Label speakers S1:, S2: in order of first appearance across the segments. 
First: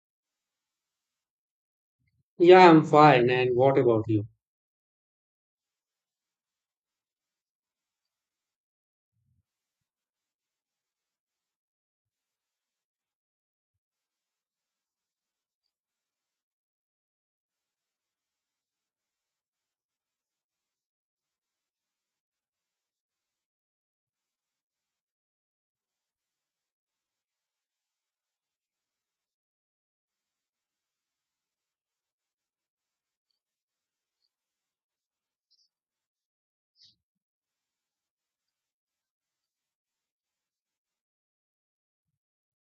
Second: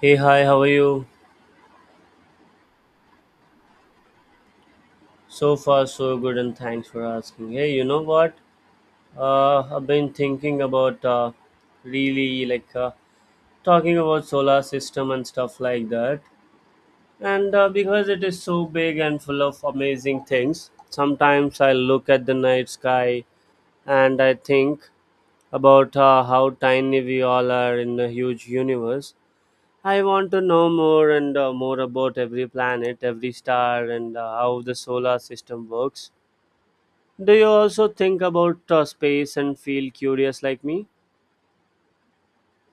S1: Hey, hi, how are you?
S2: Yeah, I'm fine. And what about you?
S1: So far, so good, and thanks for asking. Hey, you know what? I've been thinking about really like talking about solar system and stuff like that. And Because it is so big and full of amazing things, sometimes I look at the night sky and I think about how tiny we all are in the huge universe. I want to know more and more about every planet, every star, and how the solar system works. Do you also think about space and feel curious like me?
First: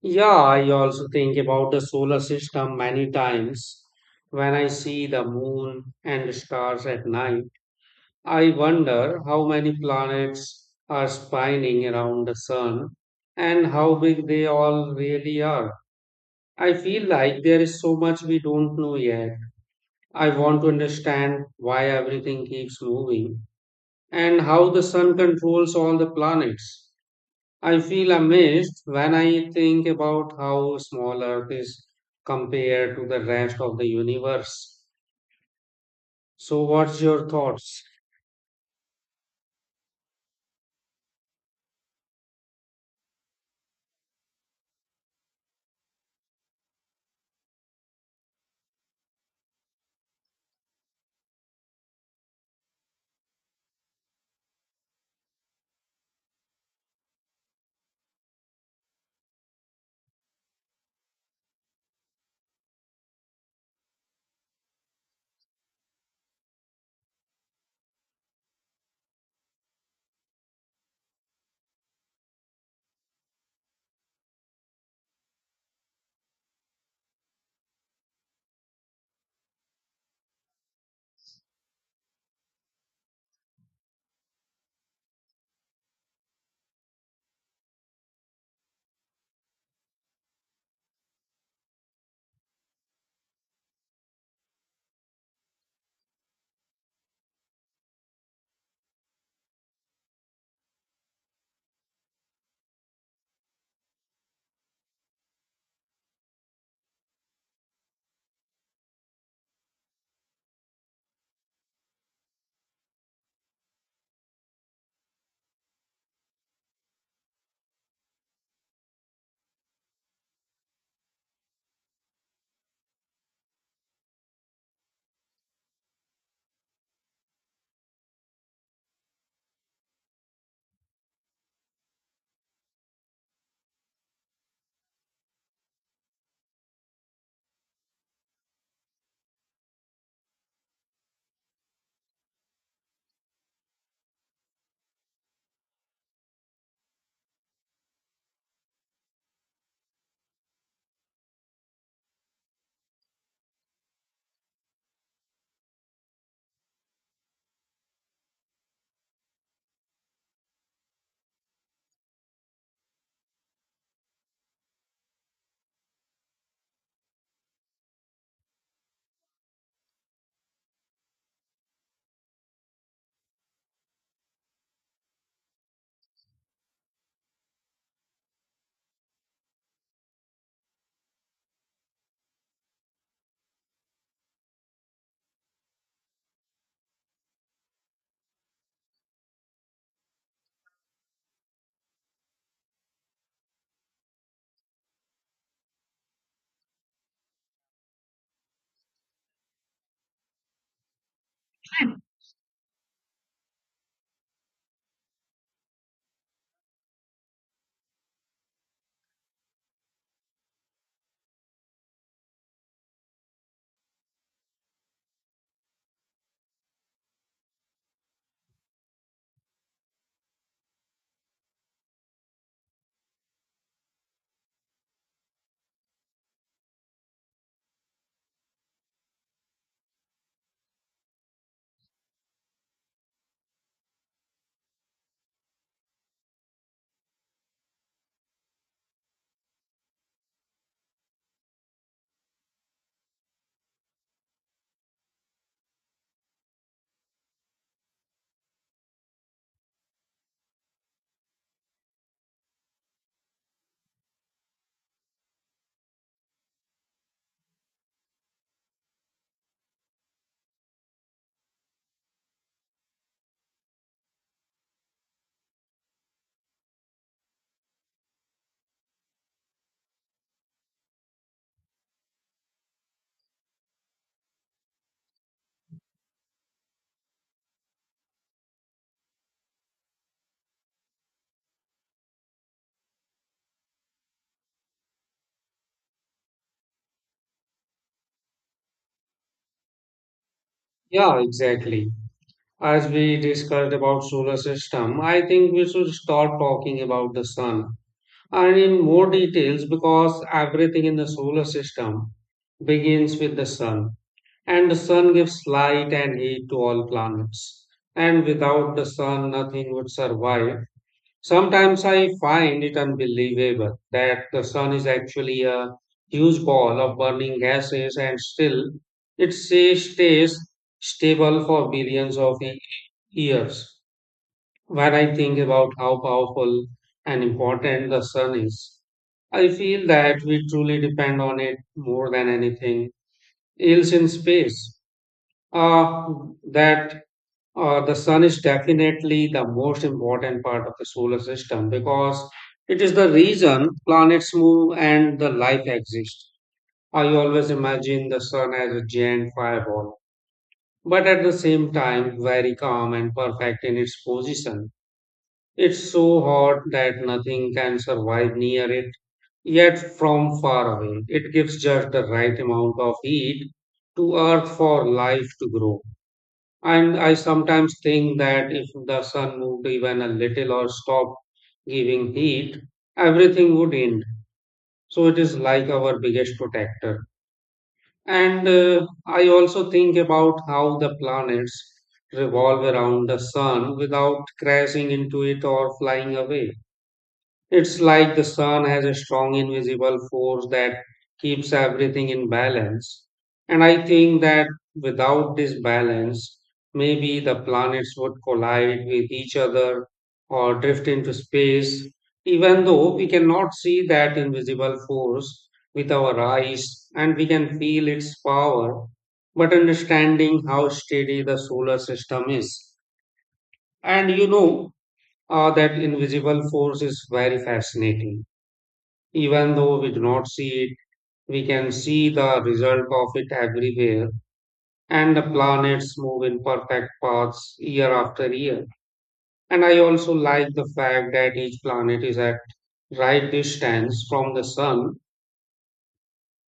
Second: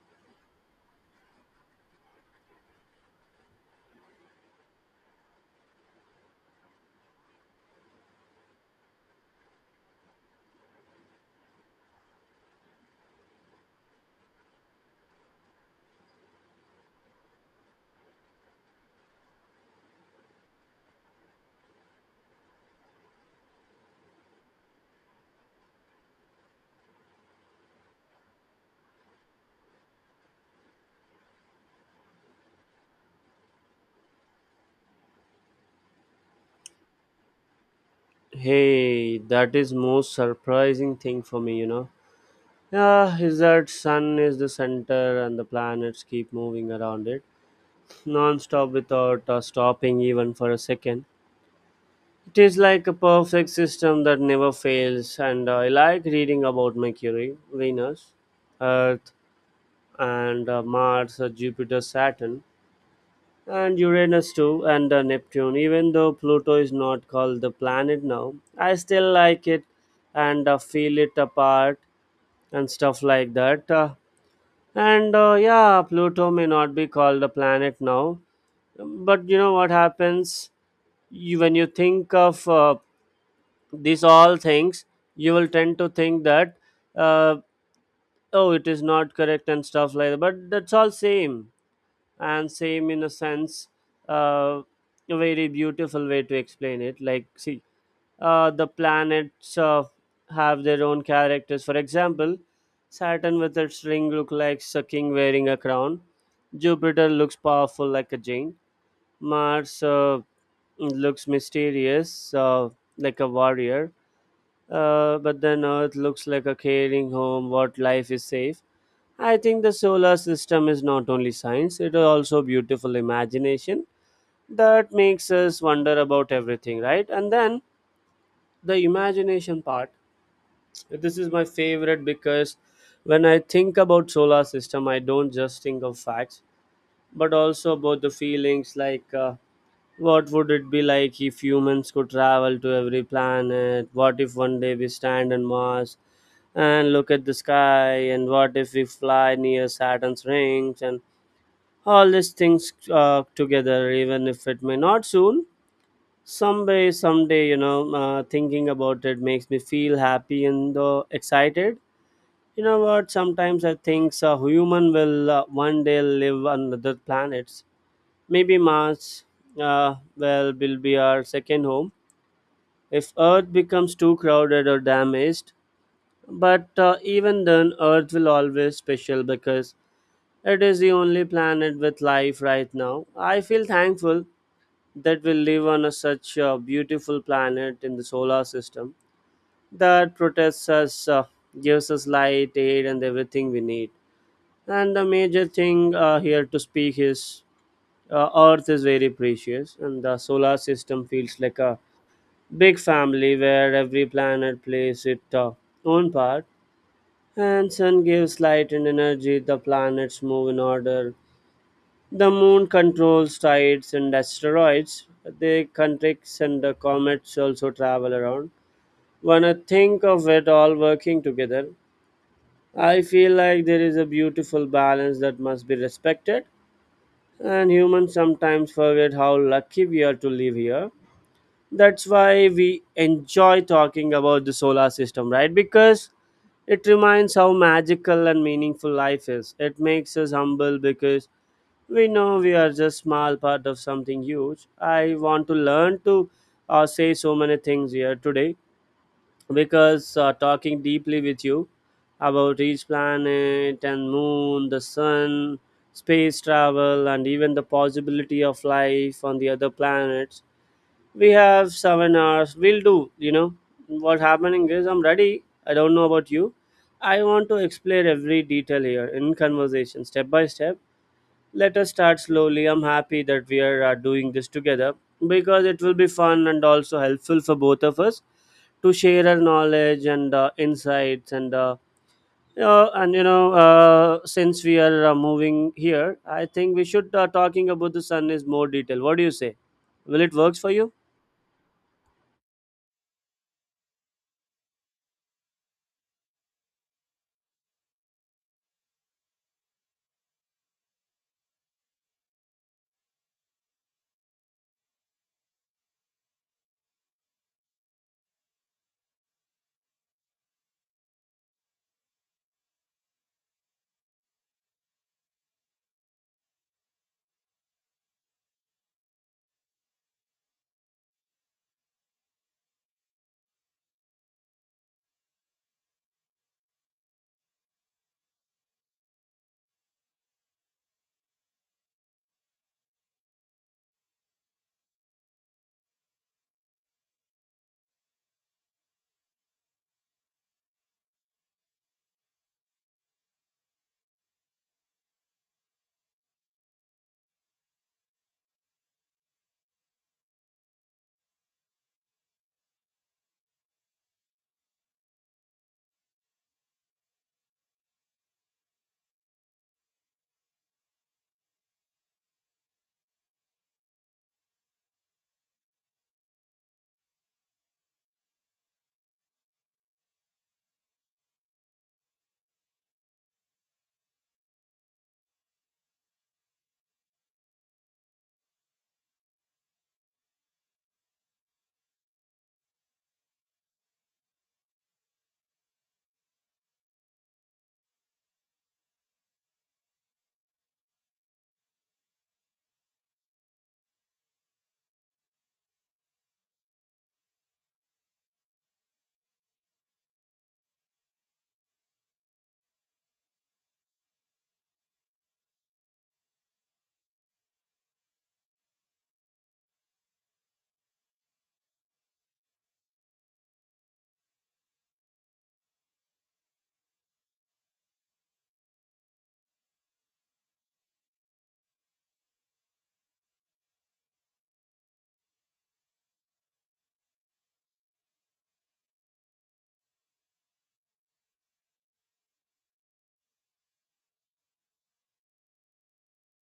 S2: Yeah, I also think about the solar system many times. When I see the moon and the stars at night, I wonder how many planets are spinning around the sun and how big they all really are. I feel like there is so much we don't know yet. I want to understand why everything keeps moving and how the sun controls all the planets. I feel amazed when I think about how small Earth is compared to the rest of the universe. So, what's your thoughts?
S1: Hey, that is most surprising thing for me, you know. Yeah, is that sun is the center and the planets keep moving around it non-stop without stopping even for a second. It is like a perfect system that never fails, and I like reading about Mercury, Venus, Earth, and Mars, Jupiter, Saturn, and Uranus too, and Neptune. Even though Pluto is not called the planet now, I still like it and feel it apart and stuff like that. And Yeah, Pluto may not be called a planet now, but you know what happens you, when you think of these all things, you will tend to think that uh, oh, it is not correct and stuff like that. But that's all same, and same in a sense, uh, a very beautiful way to explain it. Like see, the planets have their own characters. For example, Saturn with its ring look like a king wearing a crown. Jupiter looks powerful like a giant. Mars looks mysterious, like a warrior, but then Earth looks like a caring home what life is safe. I think the solar system is not only science, it is also beautiful imagination that makes us wonder about everything, right? And then the imagination part. This is my favorite because when I think about solar system, I don't just think of facts, but also about the feelings like, what would it be like if humans could travel to every planet? What if one day we stand on Mars and look at the sky, and what if we fly near Saturn's rings and all these things together, even if it may not soon, someday you know, thinking about it makes me feel happy and excited. You know what, sometimes I think a human will one day live on other planets. Maybe Mars well will be our second home if Earth becomes too crowded or damaged. But even then Earth will always special because it is the only planet with life right now. I feel thankful that we live on a such a beautiful planet in the solar system that protects us, gives us light, air, and everything we need. And the major thing here to speak is, Earth is very precious, and the solar system feels like a big family where every planet plays its own part. And sun gives light and energy. The planets move in order. The moon controls tides and asteroids. The countries and the comets also travel around. When I think of it all working together, I feel like there is a beautiful balance that must be respected. And humans sometimes forget how lucky we are to live here. That's why we enjoy talking about the solar system, right? Because it reminds how magical and meaningful life is. It makes us humble because we know we are just small part of something huge. I want to learn to say so many things here today because talking deeply with you about each planet and moon, the sun, space travel, and even the possibility of life on the other planets, we have 7 hours. We'll do, you know, what's happening is I'm ready. I don't know about you. I want to explore every detail here in conversation step by step. Let us start slowly. I'm happy that we are doing this together because it will be fun and also helpful for both of us to share our knowledge and insights and you know, since we are moving here, I think we should talking about the sun is more detail. What do you say? Will it works for you?
S2: Yeah, exactly. As we discussed about solar system, I think we should start talking about the sun and in more details because everything in the solar system begins with the sun, and the sun gives light and heat to all planets, and without the sun nothing would survive. Sometimes I find it unbelievable that the sun is actually a huge ball of burning gases and still it says stays stable for billions of years. When I think about how powerful and important the sun is, I feel that we truly depend on it more than anything else in space. Uh, that The sun is definitely the most important part of the solar system because it is the reason planets move and the life exists. I always imagine the sun as a giant fireball, but at the same time, very calm and perfect in its position. It's so hot that nothing can survive near it, yet from far away, it gives just the right amount of heat to Earth for life to grow. And I sometimes think that if the sun moved even a little or stopped giving heat, everything would end. So it is like our biggest protector. And I also think about how the planets revolve around the sun without crashing into it or flying away. It's like the sun has a strong invisible force that keeps everything in balance. And I think that without this balance, maybe the planets would collide with each other or drift into space, even though we cannot see that invisible force with our eyes and we can feel its power. But understanding how steady the solar system is, and that invisible force is very fascinating. Even though we do not see it, we can see the result of it everywhere, and the planets move in perfect paths year after year. And I also like the fact that each planet is at right distance from the sun.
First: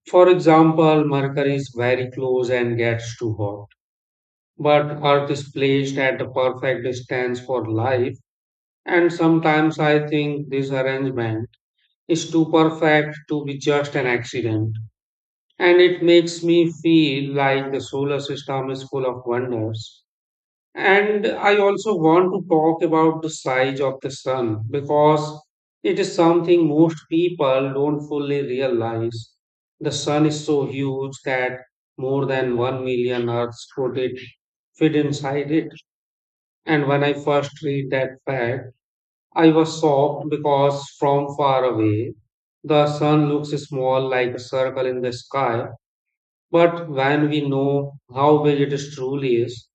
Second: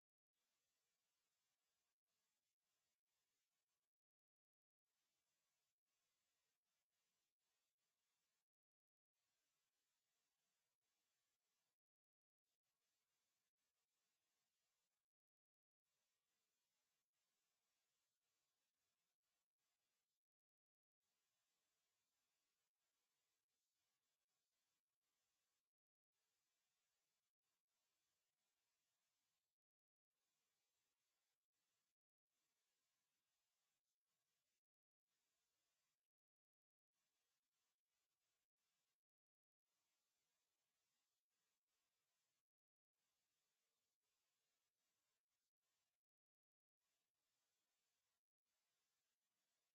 S2: For example, Mercury is very close and gets too hot, but Earth is placed at the perfect distance for life. And sometimes I think this arrangement is too perfect to be just an accident, and it makes me feel like the solar system is full of wonders. And I also want to talk about the size of the sun because it is something most people don't fully realize. The sun is so huge that more than 1 million Earths could it fit inside it. And when I first read that fact, I was shocked because from far away, the sun looks small like a circle in the sky, but when we know how big it is truly is,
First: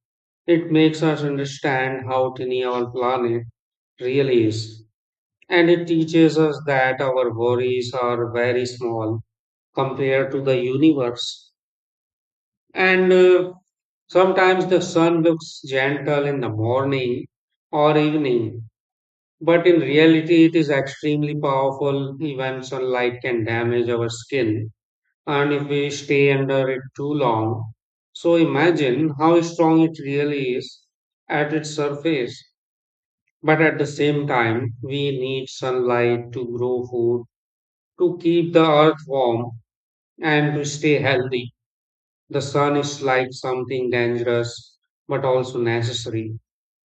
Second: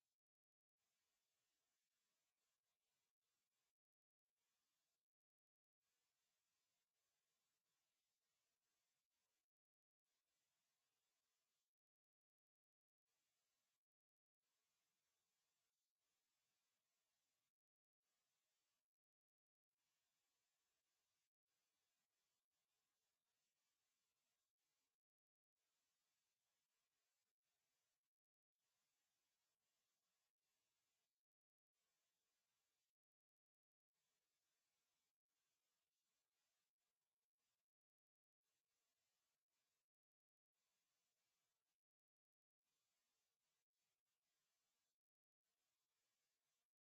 S2: it makes us understand how tiny our planet really is. And it teaches us that our worries are very small compared to the universe. And sometimes the sun looks gentle in the morning or evening, but in reality, it is extremely powerful. Even sunlight can damage our skin and if we stay under it too long. So imagine how strong it really is at its surface. But at the same time, we need sunlight to grow food, to keep the earth warm, and to stay healthy. The sun is like something dangerous, but also necessary.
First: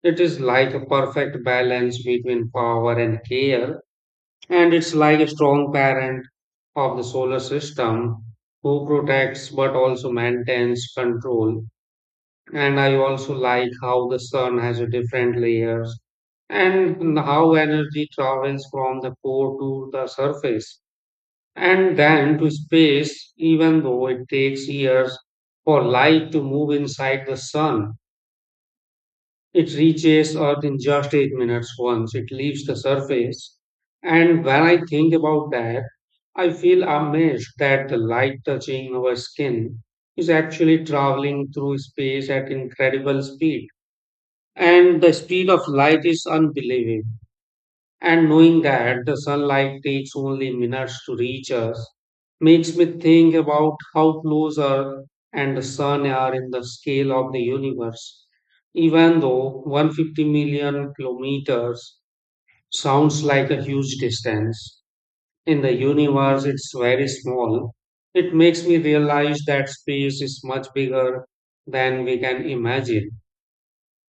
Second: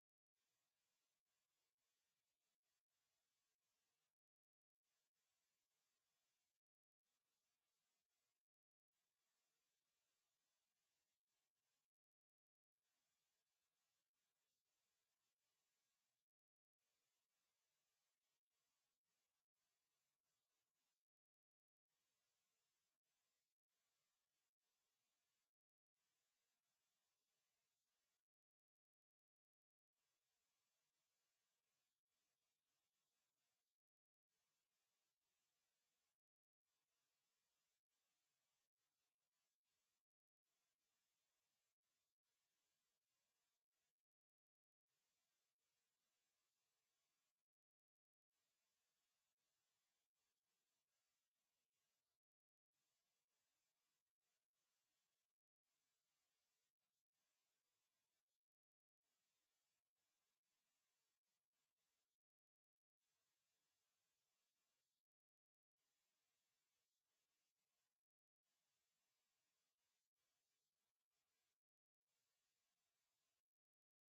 S2: It is like a perfect balance between power and care, and it's like a strong parent of the solar system who protects but also maintains control. And I also like how the sun has a different layers and how energy travels from the core to the surface and then to space, even though it takes years for light to move inside the sun. It reaches Earth in just 8 minutes once it leaves the surface. And when I think about that, I feel amazed that the light touching our skin is actually traveling through space at incredible speed. And the speed of light is unbelievable. And knowing that the sunlight takes only minutes to reach us makes me think about how close Earth and the sun are in the scale of the universe. Even though 150 million kilometers sounds like a huge distance, in the universe it's very small. It makes me realize that space is much bigger than we can imagine.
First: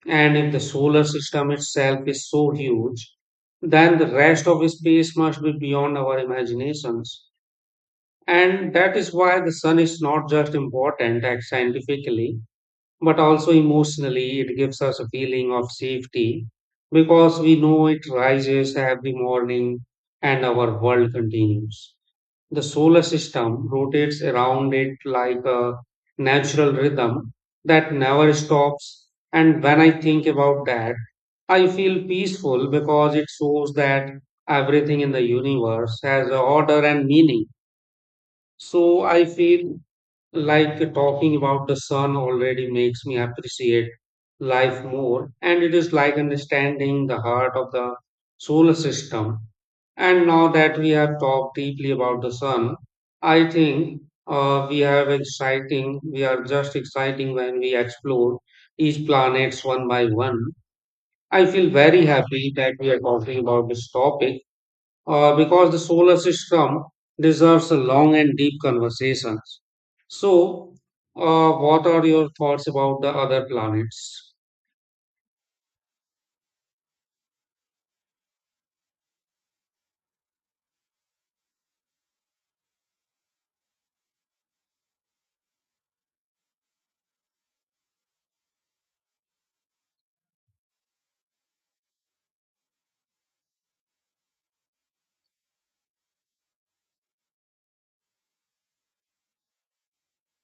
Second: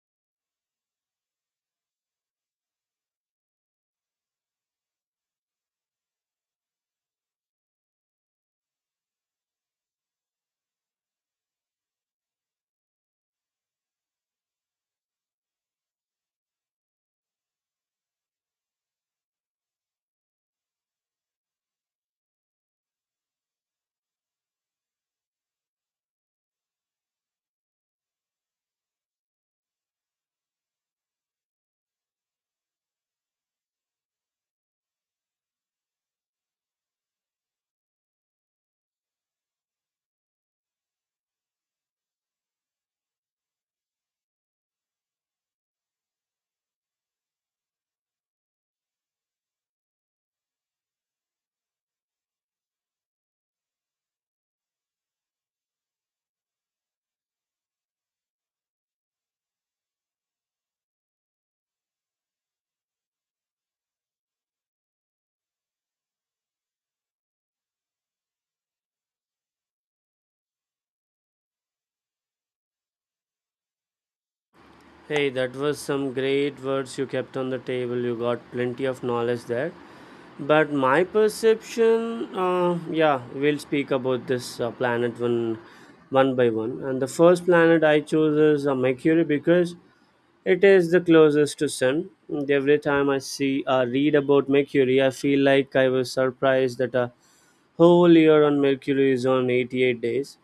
S2: And if the solar system itself is so huge, then the rest of space must be beyond our imaginations. And that is why the sun is not just important like, scientifically, but also emotionally. It gives us a feeling of safety because we know it rises every morning and our world continues. The solar system rotates around it like a natural rhythm that never stops. And when I think about that, I feel peaceful because it shows that everything in the universe has a order and meaning. So I feel like talking about the sun already makes me appreciate life more, and it is like understanding the heart of the solar system. And now that we have talked deeply about the sun, I think we have exciting. We are just exciting when we explore each planets one by one. I feel very happy that we are talking about this topic because the solar system deserves a long and deep conversations. So, what are your thoughts about the other planets?
S1: Hey, that was some great words you kept on the table. You got plenty of knowledge there. But my perception, yeah, we'll speak about this planet one by one. And the first planet I chose is Mercury because it is the closest to Sun. And every time I see read about Mercury, I feel like I was surprised that a whole year on Mercury is on 88 days.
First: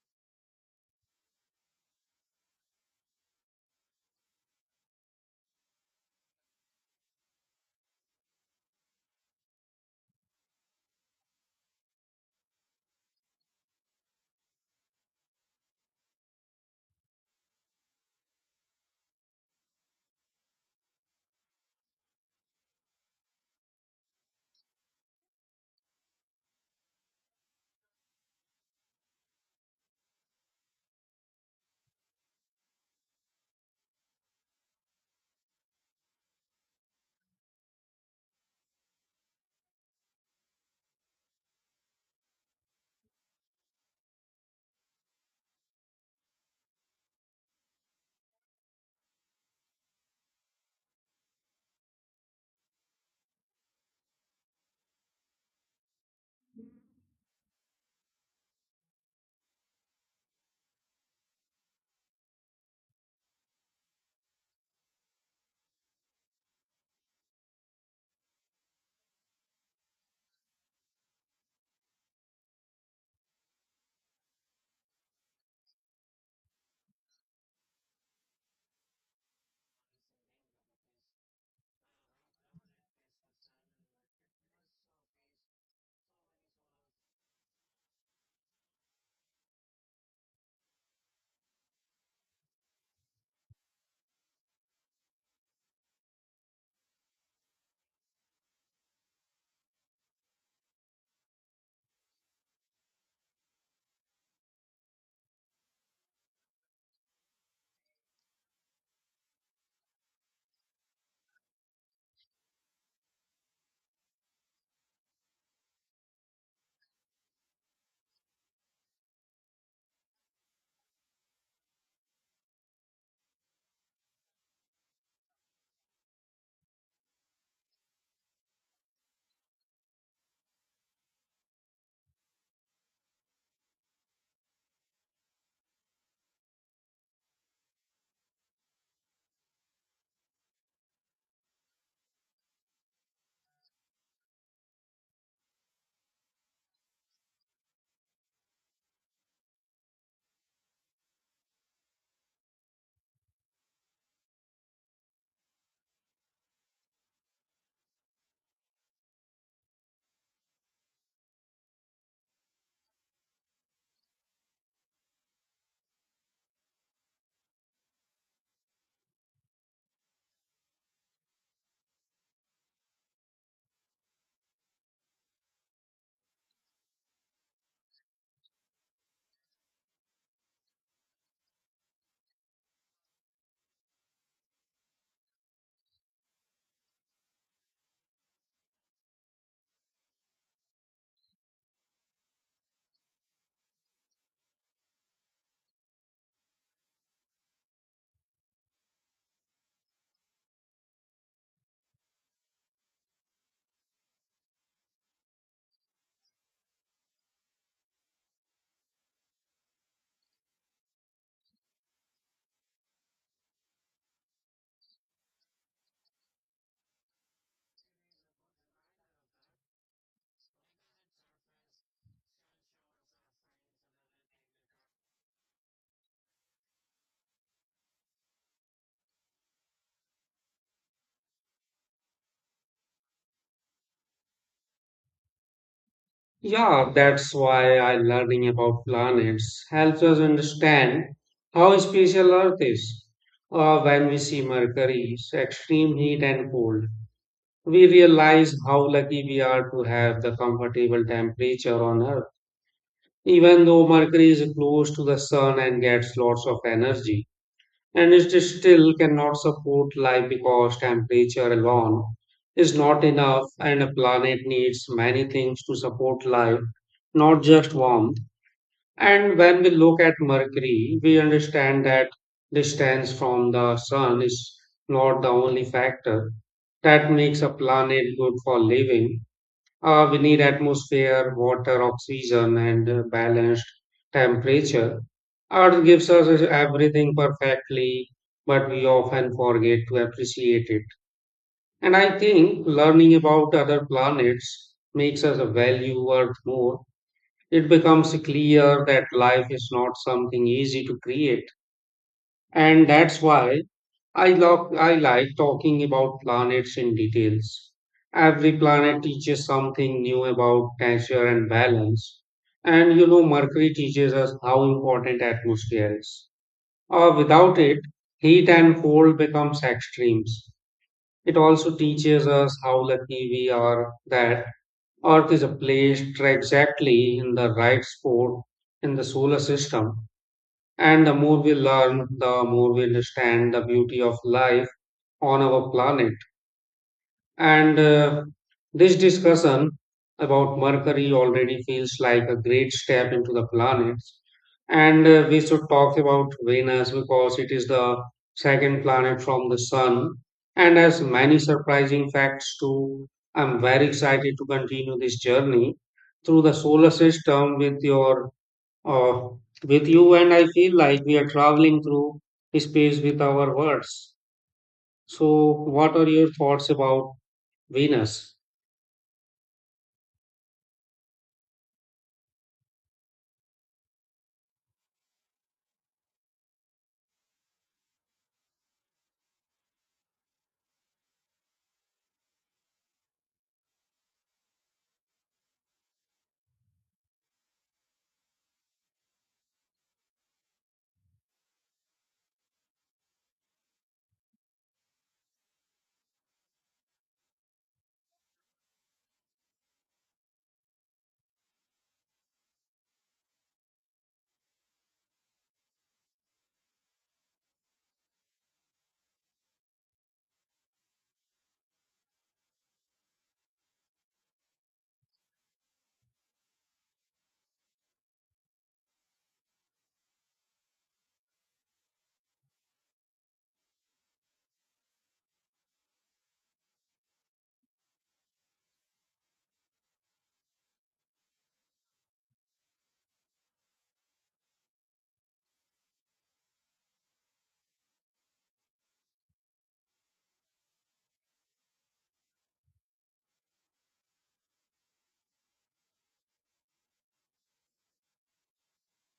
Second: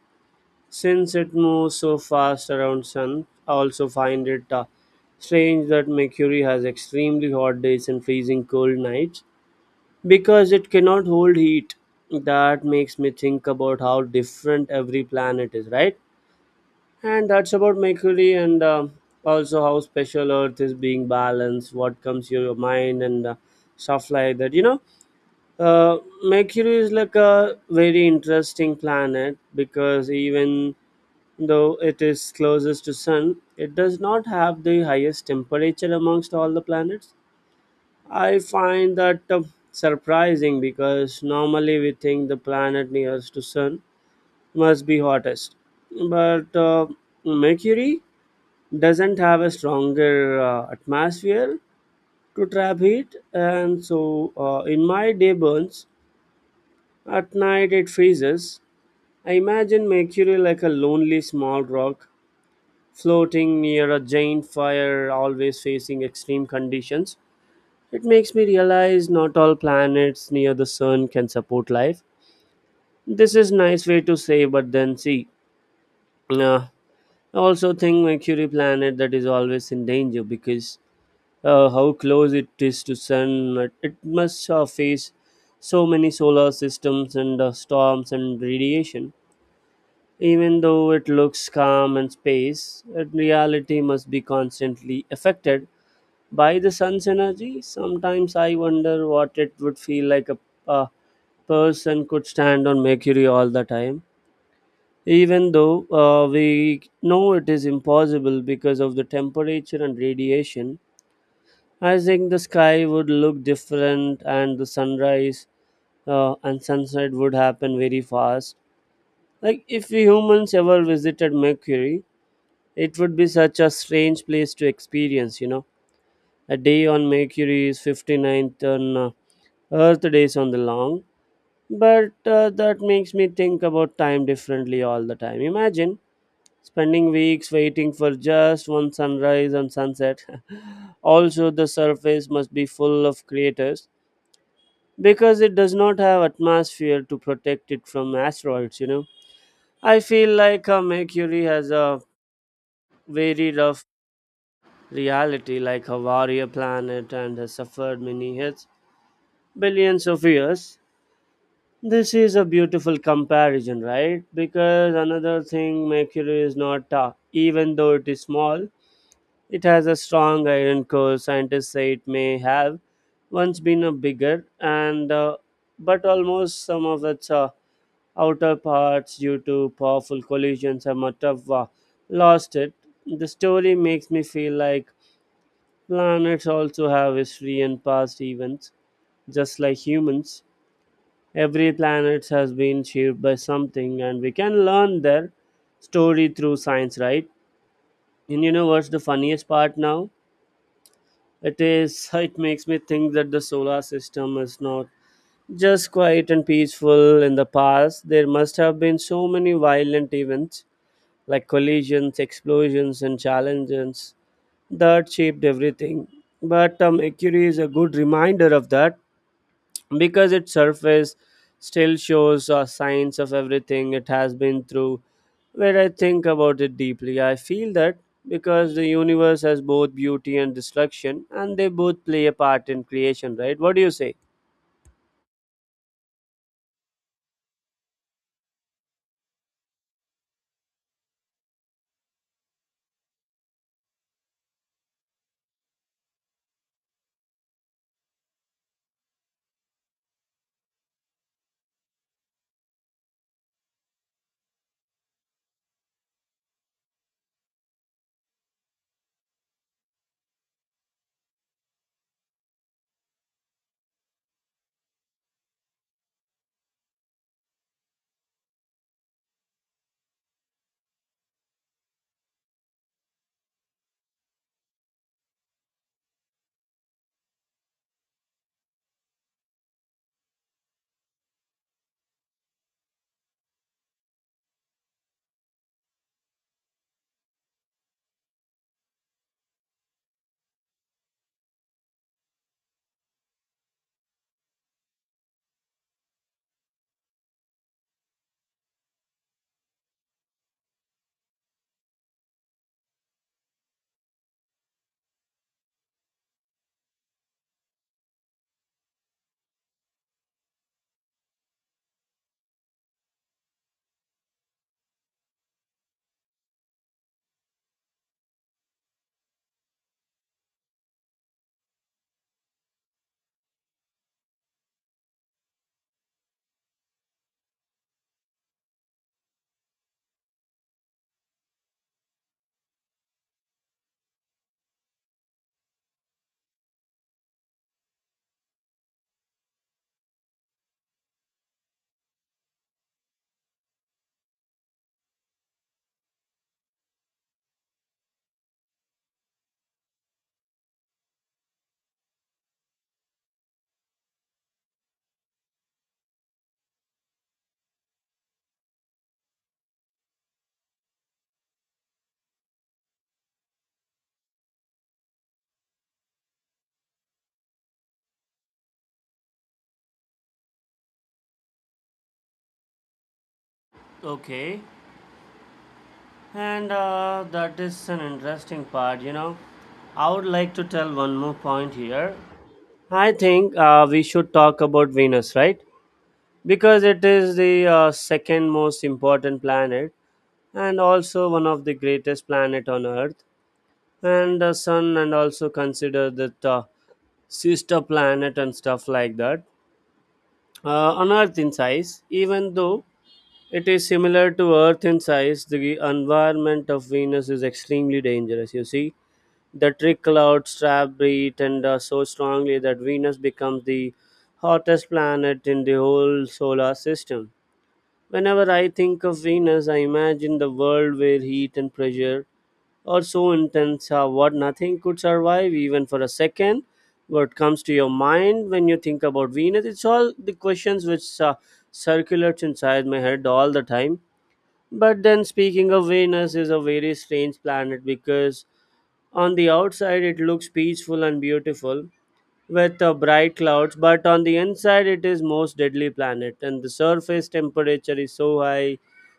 S1: Since it moves so fast around Sun, I also find it strange that Mercury has extremely hot days and freezing cold nights because it cannot hold heat. That makes me think about how different every planet is, right? And that's about Mercury, and also how special Earth is being balanced, what comes to your mind, and stuff like that. You know, uh, Mercury is like a very interesting planet because even though it is closest to sun, it does not have the highest temperature amongst all the planets. I find that surprising because normally we think the planet nearest to sun must be hottest, but Mercury doesn't have a stronger atmosphere to trap heat, and so in my day burns, at night it freezes. I imagine Mercury like a lonely small rock floating near a giant fire, always facing extreme conditions. It makes me realize not all planets near the sun can support life. This is nice way to say, but then see, uh, I also think Mercury planet that is always in danger because how close it is to sun, it must face so many solar systems and storms and radiation. Even though it looks calm and space, in reality must be constantly affected by the sun's energy. Sometimes I wonder what it would feel like a uh, person could stand on Mercury all the time, even though we know it is impossible because of the temperature and radiation. I think the sky would look different, and the sunrise and sunset would happen very fast. Like if we humans ever visited Mercury, it would be such a strange place to experience. You know, a day on Mercury is 59th and Earth days on the long. But that makes me think about time differently all the time. Imagine spending weeks waiting for just one sunrise and sunset. Also, the surface must be full of craters because it does not have atmosphere to protect it from asteroids, you know. I feel like Mercury has a very rough reality, like a warrior planet, and has suffered many hits billions of years. This is a beautiful comparison, right? Because another thing, Mercury is not dark. Even though it is small, it has a strong iron core. Scientists say it may have once been a bigger and but almost some of its outer parts due to powerful collisions and much of lost it. The story makes me feel like planets also have history and past events, just like humans. Every planet has been shaped by something, and we can learn their story through science, right? And you know what's the funniest part now? It is, it makes me think that the solar system is not just quiet and peaceful in the past. There must have been so many violent events like collisions, explosions, and challenges that shaped everything. But Mercury is a good reminder of that because its surface still shows signs of everything it has been through. When I think about it deeply, I feel that because the universe has both beauty and destruction, and they both play a part in creation, right? What do you say?
S2: Yeah, that's why I learning about planets helps us understand how special Earth is. When we see Mercury's extreme heat and cold, we realize how lucky we are to have the comfortable temperature on Earth. Even though Mercury is close to the sun and gets lots of energy, and it still cannot support life because temperature alone is not enough and a planet needs many things to support life, not just warmth. And when we look at mercury we understand that distance from the sun is not the only factor that makes a planet good for living. We need atmosphere, water, oxygen, and balanced temperature. Earth gives us everything perfectly, but we often forget to appreciate it. And I think learning about other planets makes us value Earth more. It becomes clear that life is not something easy to create. And that's why I like talking about planets in details. Every planet teaches something new about nature and balance. And you know, Mercury teaches us how important atmosphere is. Without it, heat and cold becomes extremes. It also teaches us how lucky we are that Earth is placed exactly in the right spot in the solar system. And the more we learn, the more we understand the beauty of life on our planet. And this discussion about Mercury already feels like a great step into the planets. And we should talk about Venus because it is the second planet from the Sun and has many surprising facts too. I'm very excited to continue this journey through the solar system uh, with you, and I feel like we are traveling through space with our words. So, what are your thoughts about Venus?
S1: Okay, and that is an interesting part, you know. I would like to tell one more point here. I think we should talk about Venus, right? Because it is the second most important planet, and also one of the greatest planet on earth and the sun, and also consider the sister planet and stuff like that on earth in size. Even though it is similar to earth in size, the environment of venus is extremely dangerous, you see. The trick clouds trap breed, and so strongly that venus becomes the hottest planet in the whole solar system. Whenever I think of venus, I imagine the world where heat and pressure or so intense, what nothing could survive even for a second. What comes to your mind when you think about venus? It's all the questions which circulates inside my head all the time. But then speaking of venus is a very strange planet, because on the outside it looks peaceful and beautiful, with bright clouds, but on the inside it is most deadly planet, and the surface temperature is so high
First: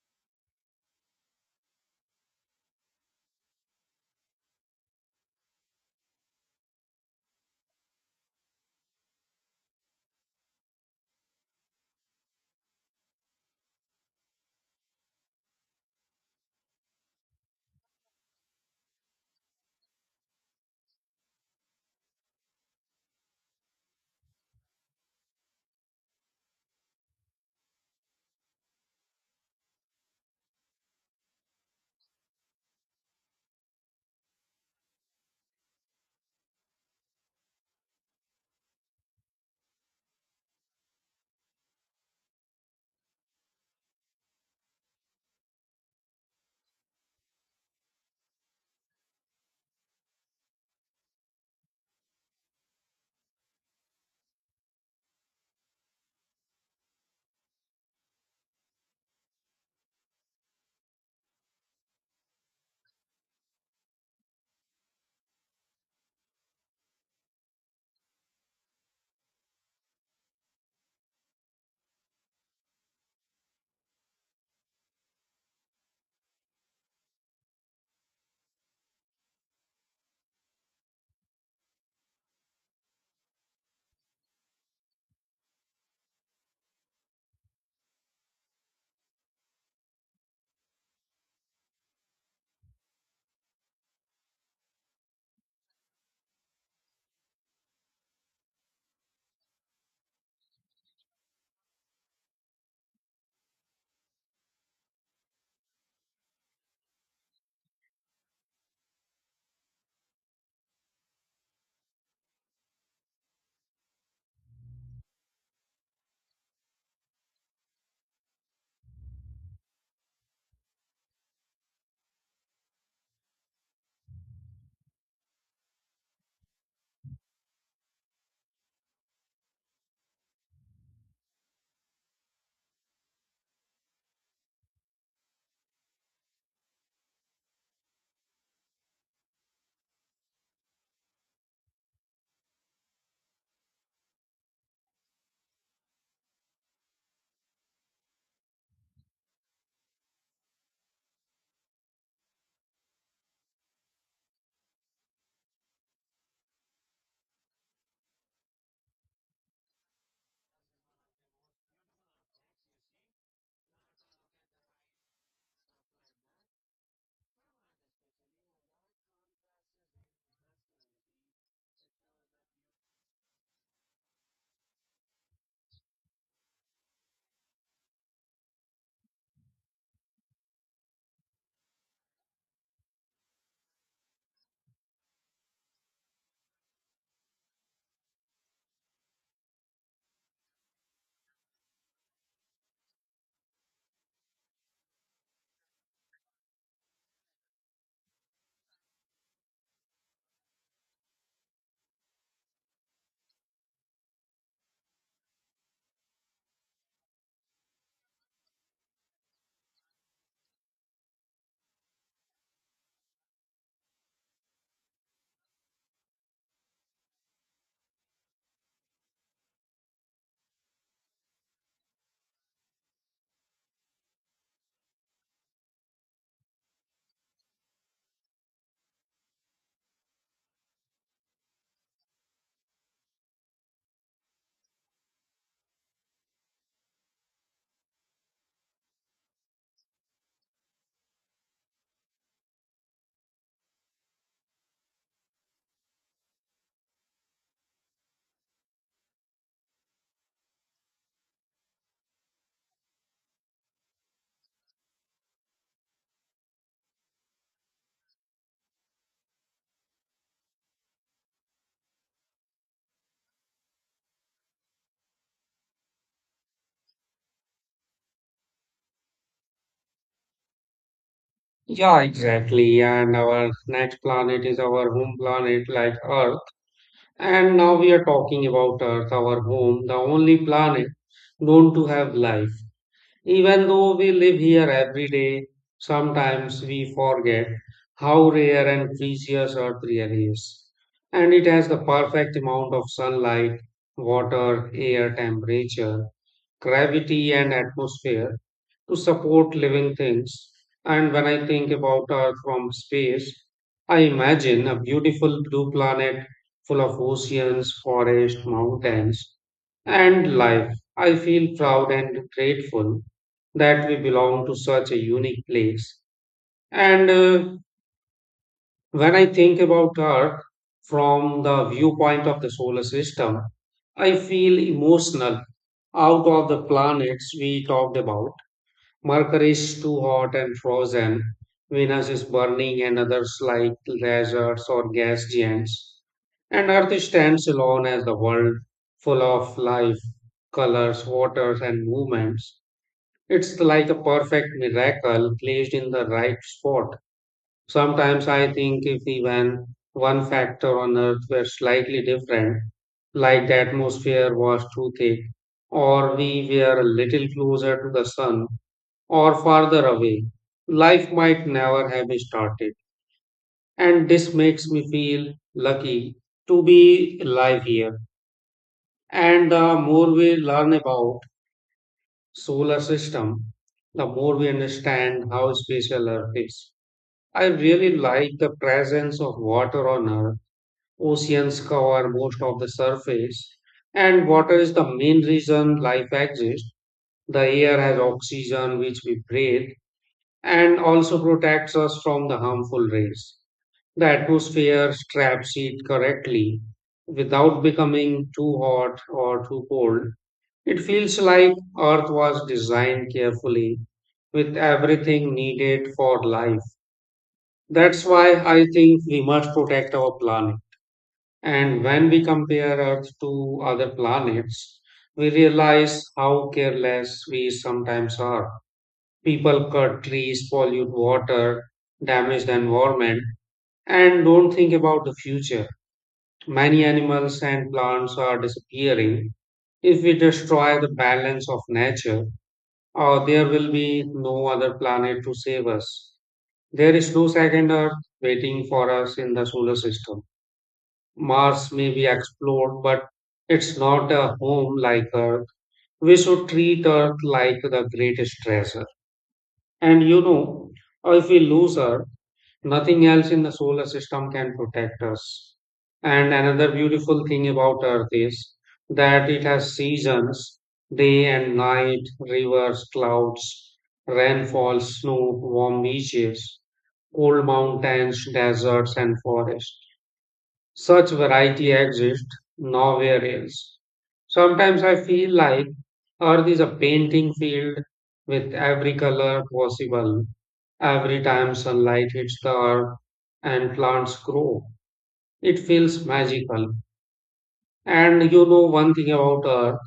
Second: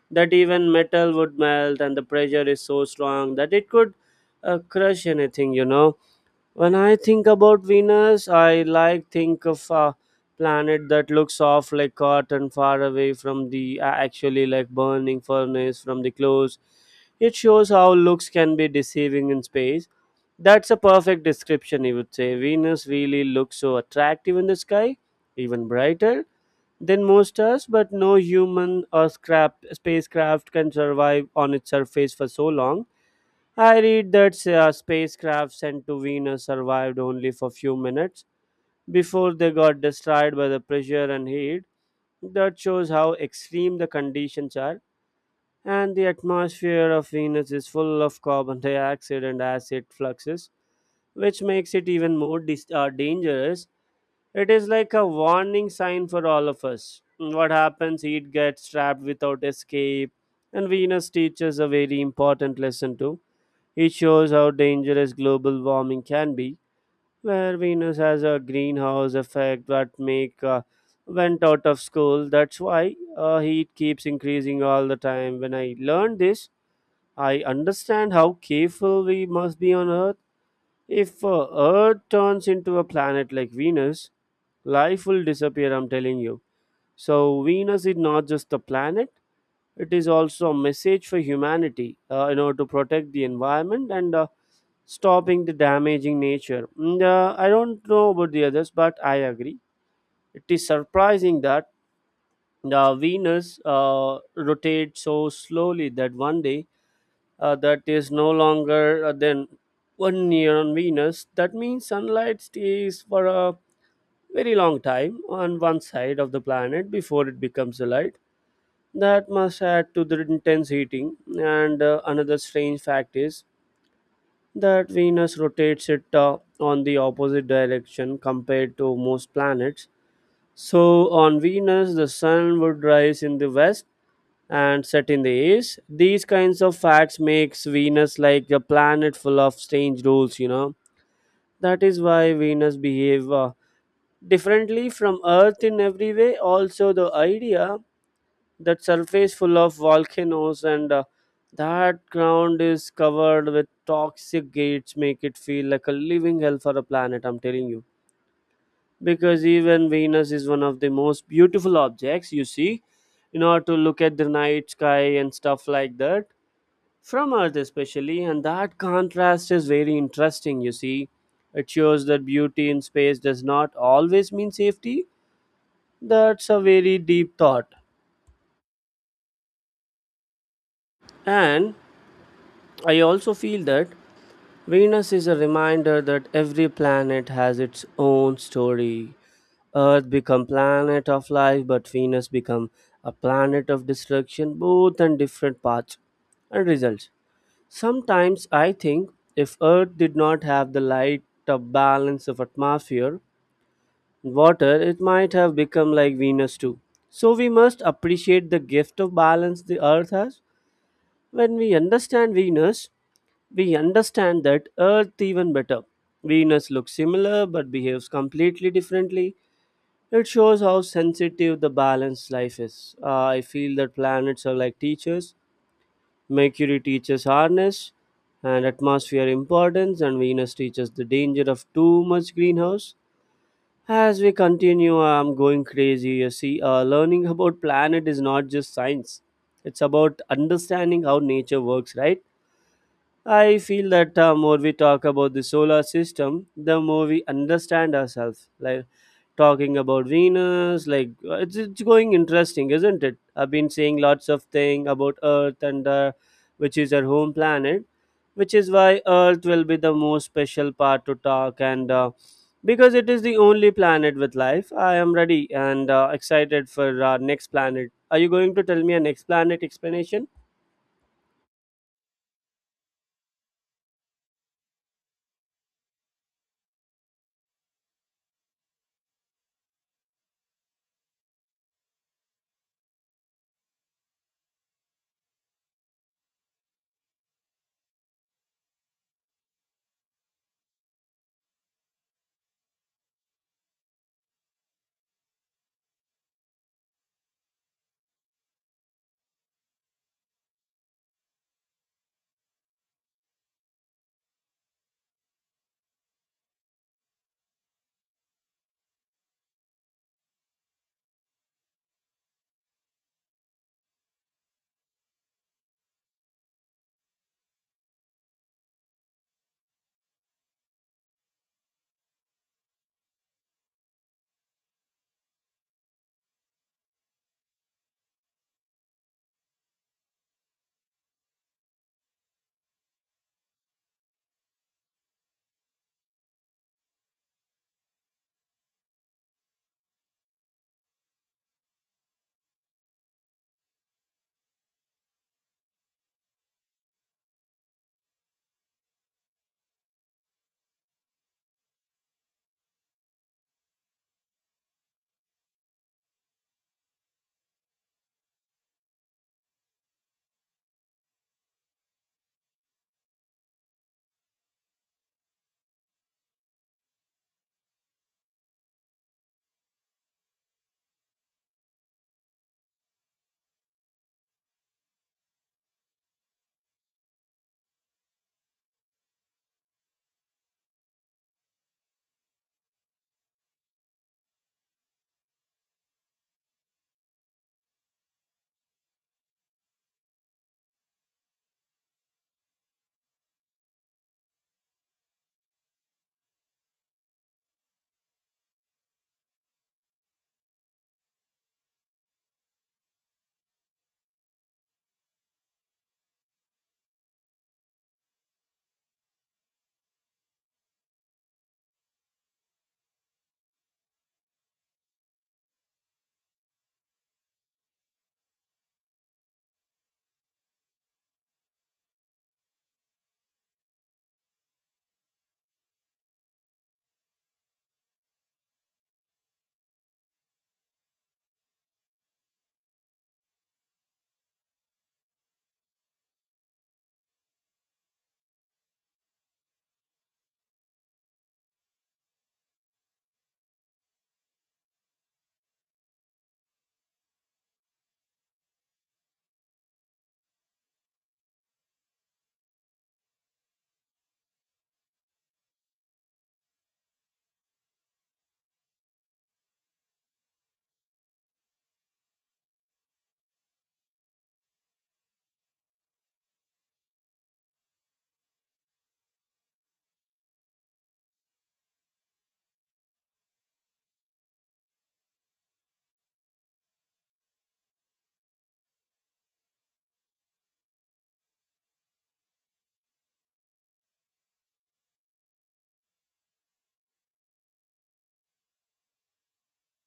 S1: that even metal would melt, and the pressure is so strong that it could crush anything, you know. When I think about Venus, I like think of a planet that looks soft like cotton, far away from the actually like burning furnace from the clothes. It shows how looks can be deceiving in space. That's a perfect description, I would say. Venus really looks so attractive in the sky, even brighter than most stars, but no human or scrap spacecraft can survive on its surface for so long. I read that a spacecraft sent to Venus survived only for few minutes before they got destroyed by the pressure and heat. That shows how extreme the conditions are, and the atmosphere of Venus is full of carbon dioxide and acid fluxes, which makes it even more dangerous. It is like a warning sign for all of us. What happens? Heat gets trapped without escape, and Venus teaches a very important lesson too. It shows how dangerous global warming can be, where Venus has a greenhouse effect that make went out of school. That's why heat keeps increasing all the time. When I learned this, I understand how careful we must be on Earth. If Earth turns into a planet like Venus, life will disappear. I'm telling you. So Venus is not just a planet; it is also a message for humanity. You know, to protect the environment, and stopping the damaging nature. And, I don't know about the others, but I agree. It is surprising that the Venus rotates so slowly that one day that is no longer than one year on Venus. That means sunlight stays for a very long time on one side of the planet before it becomes a light. That must add to the intense heating. And another strange fact is that Venus rotates it on the opposite direction compared to most planets. So, on Venus, the sun would rise in the west and set in the east. These kinds of facts makes Venus like a planet full of strange rules, you know. That is why Venus behave differently from Earth in every way. Also, the idea that surface full of volcanoes, and that ground is covered with toxic gates, make it feel like a living hell for a planet. I'm telling you, because even venus is one of the most beautiful objects, you see, in order to look at the night sky and stuff like that, from earth especially, and that contrast is very interesting, you see. It shows that beauty in space does not always mean safety. That's a very deep thought. And I also feel that Venus is a reminder that every planet has its own story. Earth become planet of life, but Venus become a planet of destruction, both on different paths and results. Sometimes I think if Earth did not have the light of balance of atmosphere and water, it might have become like Venus too. So we must appreciate the gift of balance the Earth has. When we understand Venus, we understand that Earth even better. Venus looks similar but behaves completely differently. It shows how sensitive the balanced life is. I feel that planets are like teachers. Mercury teaches harness and atmosphere importance, and Venus teaches the danger of too much greenhouse. As we continue, I'm going crazy. You see, learning about planet is not just science; it's about understanding how nature works, right? I feel that more we talk about the solar system, the more we understand ourselves. Like talking about Venus, like it's going interesting, isn't it? I've been saying lots of things about Earth, and which is our home planet, which is why Earth will be the most special part to talk, and because it is the only planet with life. I am ready and excited for our next planet. Are you going to tell me a next planet explanation?
S2: Exactly, and our next planet is our home planet, like Earth. And now we are talking about Earth, our home, the only planet known to have life. Even though we live here every day, sometimes we forget how rare and precious Earth really is. And it has the perfect amount of sunlight, water, air temperature, gravity, and atmosphere to support living things. And when I think about Earth from space, I imagine a beautiful blue planet full of oceans, forests, mountains, and life. I feel proud and grateful that we belong to such a unique place. And when I think about Earth from the viewpoint of the solar system, I feel emotional. Out of the planets we talked about, Mercury is too hot and frozen. Venus is burning, and others like lasers or gas giants. And Earth stands alone as the world, full of life, colors, waters, and movements. It's like a perfect miracle placed in the right spot. Sometimes I think if even one factor on Earth were slightly different, like the atmosphere was too thick, or we were a little closer to the sun, or farther away, life might never have started. And this makes me feel lucky to be alive here. And the more we learn about solar system, the more we understand how special Earth is. I really like the presence of water on Earth. Oceans cover most of the surface, and water is the main reason life exists. The air has oxygen which we breathe and also protects us from the harmful rays. The atmosphere traps heat correctly without becoming too hot or too cold. It feels like Earth was designed carefully with everything needed for life. That's why I think we must protect our planet. And when we compare Earth to other planets, we realize how careless we sometimes are. People cut trees, pollute water, damage the environment, and don't think about the future. Many animals and plants are disappearing. If we destroy the balance of nature, there will be no other planet to save us. There is no second Earth waiting for us in the solar system. Mars may be explored, but it's not a home like Earth. We should treat Earth like the greatest treasure. And you know, or if we lose Earth, nothing else in the solar system can protect us. And another beautiful thing about Earth is that it has seasons, day and night, rivers, clouds, rainfall, snow, warm beaches, cold mountains, deserts, and forests. Such variety exists nowhere else. Sometimes I feel like Earth is a painting field with every color possible. Every time sunlight hits the earth and plants grow, it feels magical. And you know one thing about Earth,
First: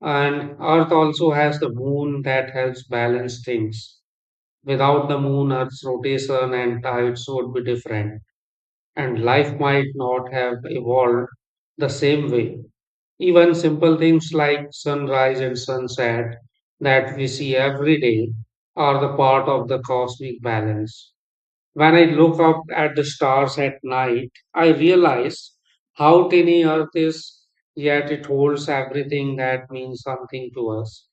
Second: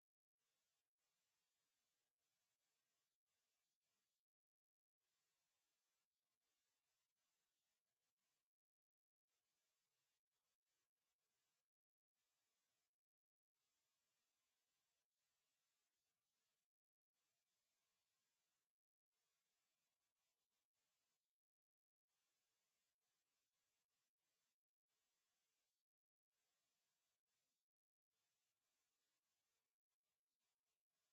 S2: and Earth also has the moon that helps balance things. Without the moon, Earth's rotation and tides would be different and life might not have evolved the same way. Even simple things like sunrise and sunset that we see every day are the part of the cosmic balance. When I look up at the stars at night, I realize how tiny Earth is, yet it holds everything that means something to us:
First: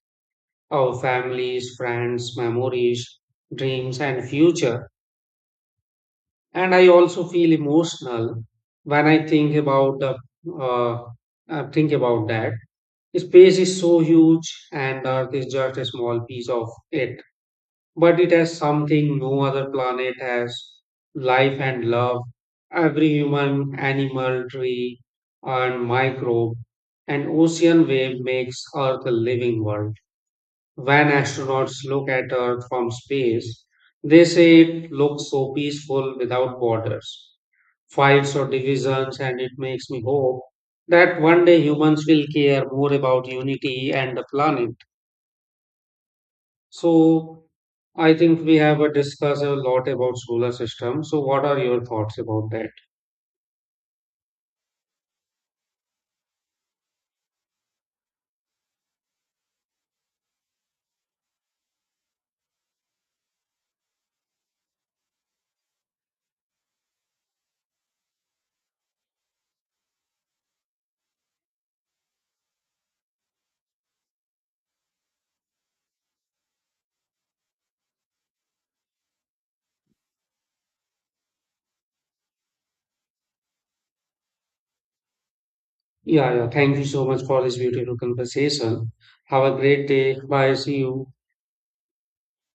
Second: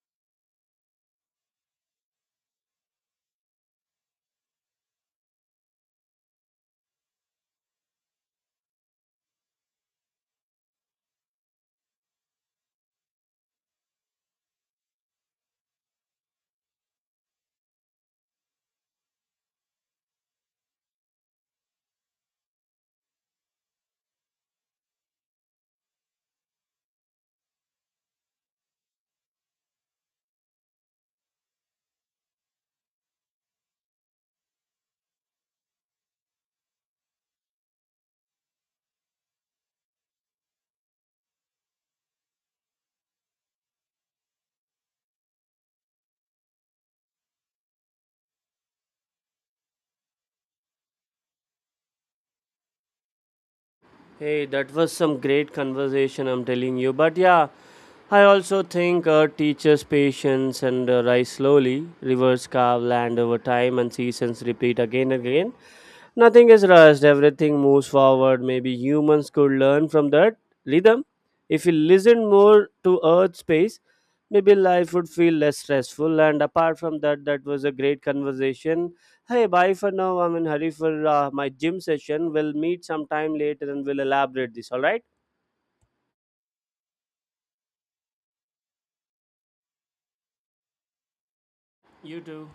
S2: our families, friends, memories, dreams, and future. And I also feel emotional when I think about the uh, think about that space is so huge and earth is just a small piece of it, but it has something no other planet has: life and love. Every human, animal, tree, and microbe, and ocean wave makes earth a living world. When astronauts look at earth from space, they say it looks so peaceful without borders, fights or divisions, and it makes me hope that one day humans will care more about unity and the planet. So I think we have discussed a lot about solar system. So what are your thoughts about that?
S1: Hey, that was some great conversation, I'm telling you. But yeah, I also think teachers' patience and rise slowly, rivers carve land over time, and seasons repeat again and again. Nothing is rushed, everything moves forward. Maybe humans could learn from that rhythm. If we listen more to Earth's space, maybe life would feel less stressful. And apart from that, that was a great conversation. Hey, bye for now. I'm in hurry for my gym session. We'll meet sometime later and we'll elaborate this, alright?
S2: Yeah, yeah. Thank you so much for this beautiful conversation. Have a great day. Bye. See you.
S1: You too.